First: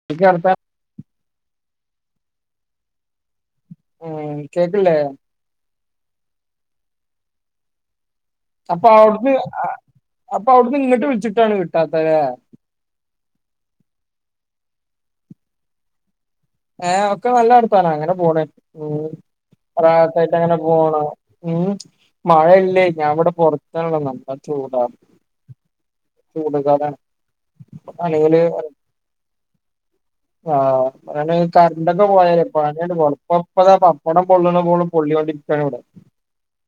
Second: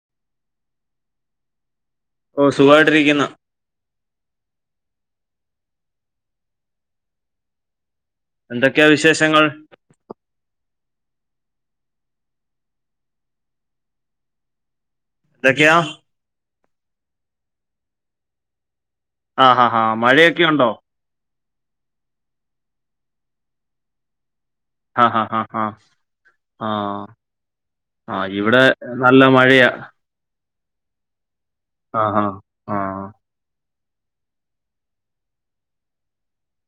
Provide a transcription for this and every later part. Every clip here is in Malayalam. [unintelligible] ഓഹ് സുഖായിട്ടിരിക്ക്ന്ന്. ഓഹ് കേക്കല്ലെ? എന്തൊക്കെയാ അപ്പൊ അവുട്ന്ന് വിശേഷങ്ങൾ അപ്പൊ അവുട്ന്ന് ഇങ്ങോട്ട് വിളിച്ചിട്ടാണ് കിട്ടാത്തല്ലെ? എന്തക്കെയാ? ഏഹ് ഒക്കെ നല്ല വർത്താനം അങ്ങനെ പൊന്ന് ഉം ആ ഹാ ഹാ റാഹത്തായിട്ട് മഴയൊക്കെ അങ്ങനെ ഉണ്ടോ പോന്ന്. ഉം മഴയില്ലേ ഞാൻ ഇവിടെ പുൊറത്ത ഉള്ളെ നല്ല ചൂടാ. ആഹ് ആഹ് ചൂട് കാലാണ് ആഹ് ആഹ് ആണെങ്കില് ഇവിടെ നല്ല മഴയ. ആഹ് ഞാന് ആ കറണ്ടൊക്കെ ഹാ പോയാല്. ആ പറയണ്ട [unintelligible] പപ്പടം പൊള്ളണ പോലെ പൊള്ളിയോണ്ടിരിക്കാണ് ഇവിടെ.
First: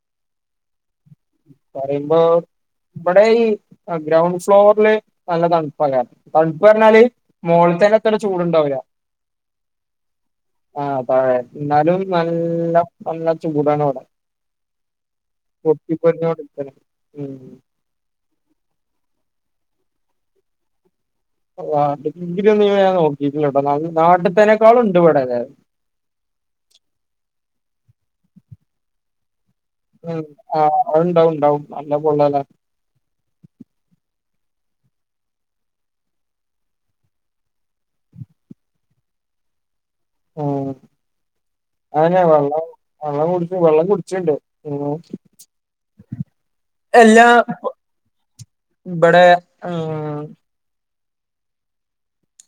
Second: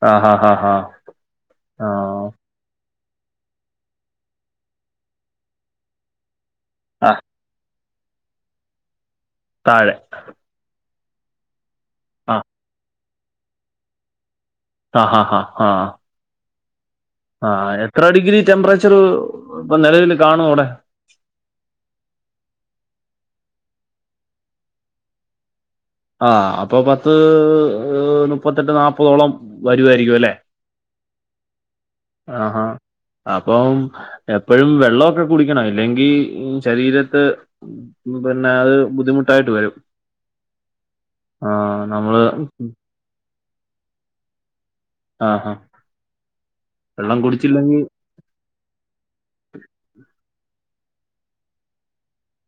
ആ ഹാ ഹാ ഹാ ആ പറിയുമ്പോ ഇവിടെ ഈ ഗ്രൗണ്ട് ഫ്ലോറില് നല്ല തണുപ്പാണ് തണുപ്പറഞ്ഞാല് ആ മോളീത്തെയത്രം ചൂടുണ്ടാവുല. താഴെ. ആഹ് താഴെ എന്നാലും ആ നല്ല നല്ല ചൂടാണ് അവിടെ. ആഹ് ഹാ ഹാ ഹാ. [unintelligible] ആഹ് എത്ര ഡിഗ്രി ടെമ്പറേച്ചറ് ഇപ്പൊ നിലവിൽ കാണും അവിടെ? ആഹ് ഡിഗ്രീ ഒന്നു ഞാൻ നോക്കിട്ടില്ല ട്ടോ നാട്ടീത്തേനെക്കാളും ഉണ്ട് ഇവിടെ അതായത്. ആഹ് അപ്പൊ പത്ത് നുപ്പത്തെട്ട് നാപ്പതോളം. ഉം ആഹ് ഉണ്ടാവും ഉണ്ടാവും നല്ല ആ പൊള്ളലാ ഹാ അപ്പം എപ്പോഴും വെള്ളൊക്കെ കുടിക്കണം ഇല്ലെങ്കിൽ ശരീരത്ത് പിന്നെ അത് ബുദ്ധിമുട്ടായിട്ട് വരും. ഉം ആഹ് നമ്മള് അയന്നെ വെള്ളം വെള്ളം കുടിക്ക് വെള്ളം കുടിച്ചിണ്ട്. ആഹാ. വെള്ളം എല്ലാ കുടിച്ചില്ലെങ്കി ഇബടെ ഉം.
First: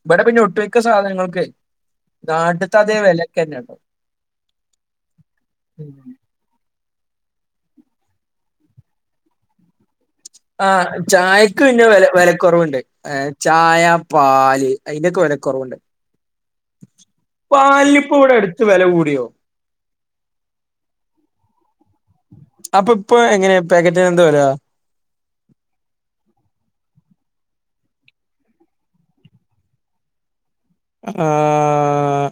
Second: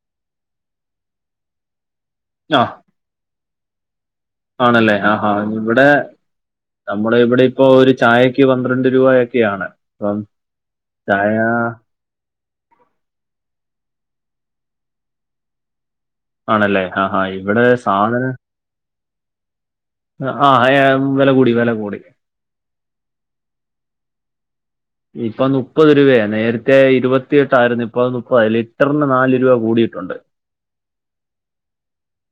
ഇബടെ പിന്നെ ഒട്ടുമിക്ക സാധനങ്ങൾക്കുവേ ആഹ് നാട്ടിത്തെ അതേ വിലയൊക്കെന്നാട്ടോ. ആണല്ലേ ആഹ് ആഹ് ഇവടെ നമ്മടെ ഇവിടെ ഇപ്പോ ഒരു ചായക്ക് പന്ത്രണ്ട് രൂപയൊക്കെയാണ്. അപ്പം ആഹ് ചായ ചായക്ക് പിന്നെ വില വെല കുറവുണ്ട് ചായ പാൽ അതിനൊക്കെ വെല കുറവുണ്ട്. ആണല്ലേ? ആഹാ ഇവിടെ പാലിനിപ്പൊ സാധനം ഇവിടെ അടുത്ത് വെല കൂടിയോ ആഹ് ഏഹ് വില കൂടി വില കൂടി. അപ്പൊ ഇപ്പൊ എങ്ങനെയ പാക്കറ്റിന് എന്താ വില ഇപ്പൊ മുപ്പത് രൂപയാ നേരത്തെ ഇരുപത്തിയെട്ടായിരുന്നു. ഇപ്പൊ അത് മുപ്പതായി ലിറ്ററിന് നാല് രൂപ കൂടിയിട്ടുണ്ട്. ആഹ്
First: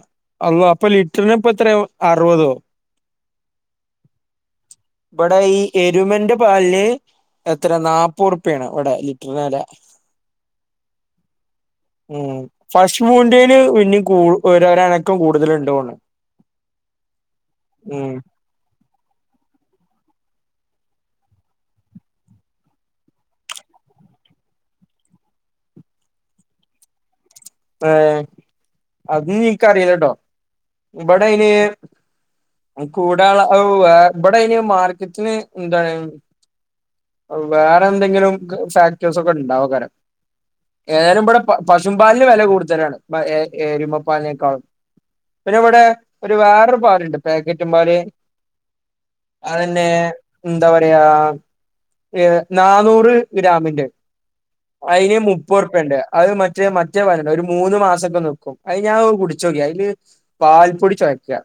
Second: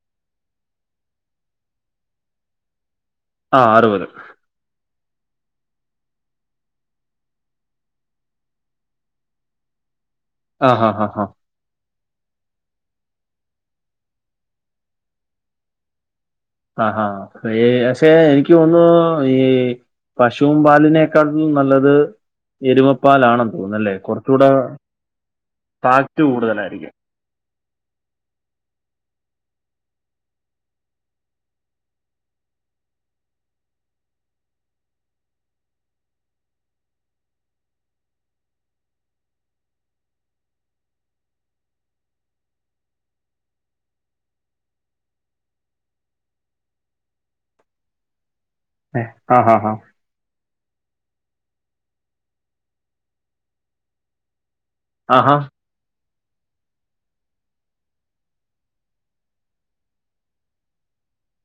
അള്ളാ അപ്പൊ ലിറ്ററിനിപ്പൊയെത്രയാ അറുപതോ? ആഹ് അറുപത് ഇബടെ ഈ എരുമേന്റെ പാലിന് എത്ര നാപ്പത്റുപ്യായാണ് ഇവിടെ ലിറ്ററിന് വെല ആഹ് ഹാ ഹാ ഹാ ഉം പശൂന്റേന് പിന്നെയും കൂ ഒരനക്കം കൂടുതൽ ഉണ്ടോണണ്. ആഹ് ഹാ ഹാ പക്ഷെ എനിക്ക് എനിക്ക് തോന്നുന്നു ഈ പശുവും പാലിനേക്കാറ്റിലും നല്ലത് എരുമപ്പാലാണെന്ന് തോന്നുന്നല്ലേ കുറച്ചുകൂടെ ഫാക്റ്റ് കൂടുതലായിരിക്കും. ഏഹ് അത് എനിക്കറിയില്ലാട്ടോ ഇബടയിന് കൂടാള്ള അവു ഇവിടെ അന് മാർക്കറ്റിന് എന്താണ് വേറെ എന്തെങ്കിലും ഫാക്ടേഴസ് ഒക്കെ ഉണ്ടാവോക്കാരം. ഏതായാലും ഇബടെ പശും പാലിന് വെല കൂടുതലാണ് എരുമപ്പാലിനേക്കാളും. പിന്നെ ഇവിടെ ഒരു വേറൊരു പാലുണ്ട് പാക്കറ്റും പാല് ഏ, ആ ഹാ ഹാ അതന്നെ എന്താ പറയാ നാന്നൂറ് ഗ്രാമിന്റെ അയിന് ആഹാ മുപ്പത് റുപ്യണ്ട് അത് മറ്റേ സത്യയപറയണെഒരു മൂന്ന് മാസക്കെ നിക്കും അത് ഞാൻ കുടിച്ചോക്കിയാ അതില് പാൽപ്പൊടി ചുയ്ക്ക.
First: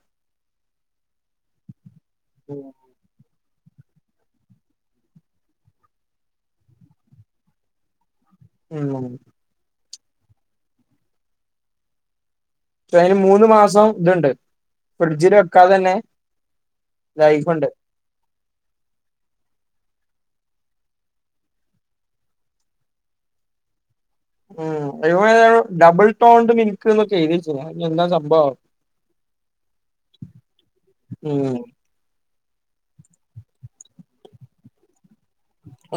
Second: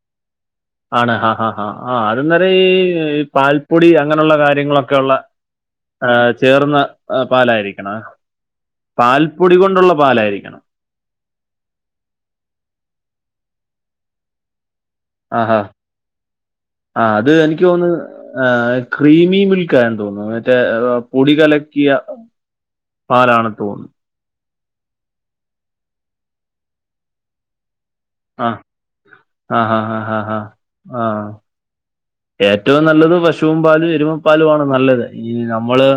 ആണ് ആഹ് ആഹ് ആഹ് അതന്നേരം ഈ പാൽപ്പൊടി അങ്ങനെയുള്ള കാര്യങ്ങളൊക്കെ ഉള്ള ആഹ് ചേർന്ന പാലായിരിക്കണം ഉം പാൽപ്പൊടി കൊണ്ടുള്ള പാലായിരിക്കണം. ഇപ്പൊ അതിന് മൂന്ന് മാസം ഇതുണ്ട്. ഫ്രിഡ്ജിൽ ആഹ് വെക്കാതെ തന്നെ ആ അത് എനിക്ക് ലൈഫുണ്ട് തോന്നു ആഹ് ക്രീമി മിൽക്ക് ആണെന്ന് തോന്നുന്നു മറ്റേ പൊടി കലക്കിയ പാലാണെന്ന്തോന്നു ഉം ആഹ് ഡബിൾ ടോണ്ട് മിൽക്ക് എന്നൊക്കെ എഴുതിച്ച്ക്ക്ണ് എന്താ സംഭ ആഹ് ആഹ് [unintelligible] ആഹ് ഉം ഏറ്റവും നല്ലത് പശുവും പാലും എരുമ പാലും ആണ് നല്ലത് ഈ നമ്മള്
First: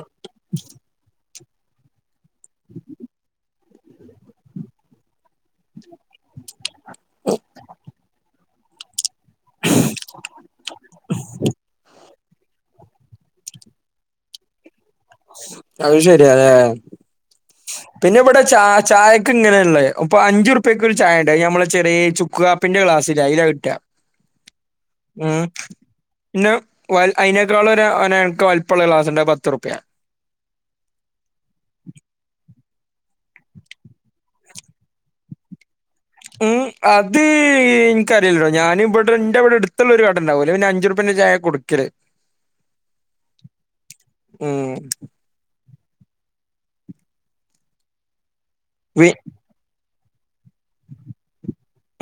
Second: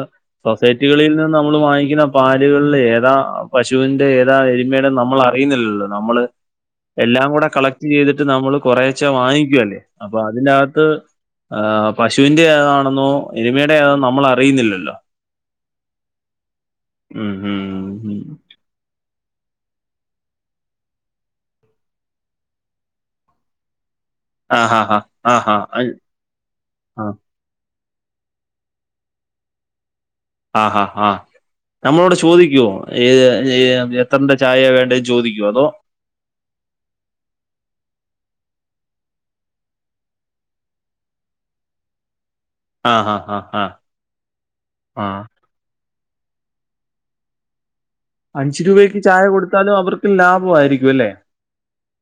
സൊസൈറ്റികളിൽ നിന്ന് നമ്മൾ വാങ്ങിക്കുന്ന പാലുകളിൽ ഏതാ പശുവിന്റെ ഏതാ എമയുടെ നമ്മൾ അറിയുന്നിലല്ലോ നമ്മള് എല്ലാം കൂടെ കളക്ട് ചെയ്തിട്ട് നമ്മൾ കുറെചേ വാങ്ങിക്കുവല്ലേ അപ്പൊ അതിന്റെകത്ത് ആഹ് പശുവിന്റെ ഏതാണെന്നോ എരുമയുടെ ഏതാണോ നമ്മൾ അറിയുന്നില്ലല്ലോ. അത് ശരിയല്ലെ. ഉം ഉം പിന്നെ ഉം. ഇവിടെ ച ചായക്ക ഇങ്ങനെയള്ളേ അഞ്ചുറുപ്പക്കൊ ഒരു ചായ ഉണ്ട് നമ്മളെ ചെറിയ ചു ക്ക് കാപ്പിന്റെ ക്ലാസ്സില്ലെ അയ്ല കിട്ടാ ആഹാ ഹാ ഉം ആഹാ അയ്- ഇന്ന വ ആ, അയിന ൾ എക്ക് വൽപ്പള്ള ഗ്ലാസ്ണ്ട് പത്ത്റുപ്യാണ്. ആഹ് ഹ ആഹ് നമ്മളോട് ചോദിക്കുവോ ഏ എത്രണ്ട ചായയ വേണ്ടെന്ന് ചോദിക്കോ അതോ ഉം [inaudible] അത് എനിക്കറിയില്ലോ ഞാന് ഇവിടെ എന്റെറെ ഇവിടെ എടുത്തുള്ള ഒരു കട ഉണ്ടാവല ഇന് അഞ്ചു രൂപേന്റെ ചായ കൊടുക്കല്. ആഹ് ഉം [unintelligible] അഞ്ച് രൂപയ്ക്ക് വി ചായ കൊടുത്താലും അവർക്ക് ലാഭമായിരിക്കും അല്ലേ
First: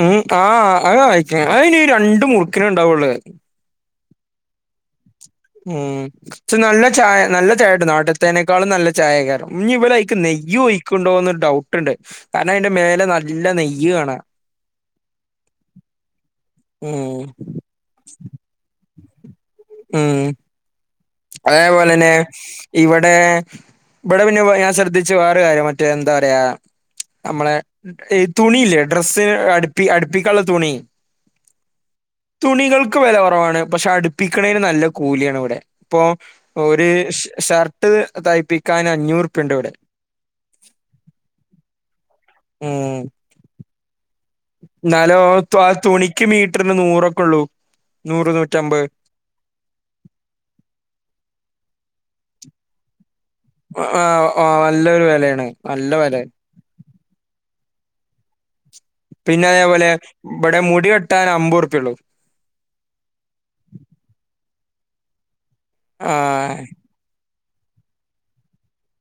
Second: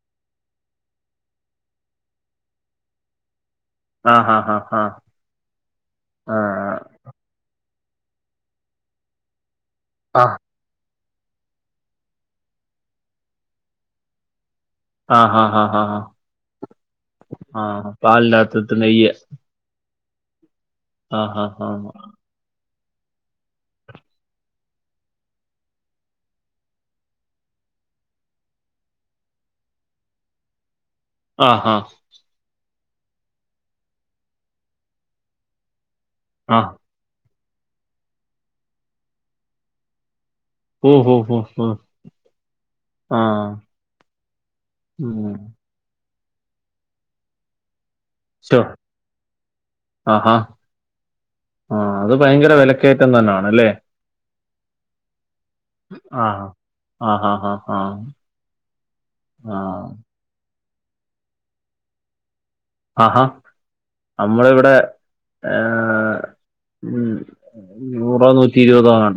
ഉം ആഹ് അഹ് വായിക്ക അഇനി രണ്ടു മുറുക്കിന ഇണ്ടാവുള്ളു ആഹ് [unintelligible] ഉം പക്ഷെ നല്ല ചായ നല്ല ചായട്ടു നാട്ടത്തേനേക്കാളും നല്ല ചായ കയറും ഇ ഇവ എക്ക് ആ നെയ്യ് ഒഴിക്കണ്ടോന്ന് ഡൗട്ടുണ്ട് കാരണം അതിന്റെ മേലെ നല്ല നെയ്യ് കാണാ ആഹ് [unintelligible] ഉം ആഹ് പാലിൻ്റാത്ത്ത്തെ നെയ് ഉം ഹാ അതേപോലെ തന്നെ ഇവിടെ ഇവിടെ പിന്നെ ഞാൻ ശ്രദ്ധിച്ച വേറെ കാര്യം മറ്റേ എന്താ പറയാ നമ്മളെ തുണിയില്ലേ ഡ്രസ്സിന് അടുപ്പി അടുപ്പിക്കാനുള്ള തുണി ആഹാ തുണികൾക്ക് വില കുറവാണ് പക്ഷെ അടുപ്പിക്കണേന് നല്ല കൂലിയാണ് ഇവിടെ ഇപ്പൊ ഹാ ആ ഒരു ഷർട്ട് തയ്പിക്കാൻ അഞ്ഞൂറിപ്യുണ്ട് ഇവിടെ ഓ ഓ ഹ ഹ ഹ ഉം ആഹ് എന്നാലോ ഉം. തുണിക്ക് മീറ്ററിന് നൂറൊക്കെ ഉള്ളൂ നൂറ് ശോ. നൂറ്റമ്പത് ആഹാ ആഹ് അത് ഭയങ്കര വിലക്കയറ്റം തന്നെയണല്ലേ ആഹ് നല്ലൊരു വിലയാണ് നല്ല വില ആഹ് ആഹ് ആഹ് ആഹ് ആഹ് പിന്നെ അതേപോലെ ഇവിടെ മുടി വെട്ടാൻ അമ്പത്റുപ്പ്യേള്ളു ആഹാ നമ്മളിവിടെ ഏ ആ ഉം നൂറോ നൂറ്റി ഇരുപതോന്നണ്ടോ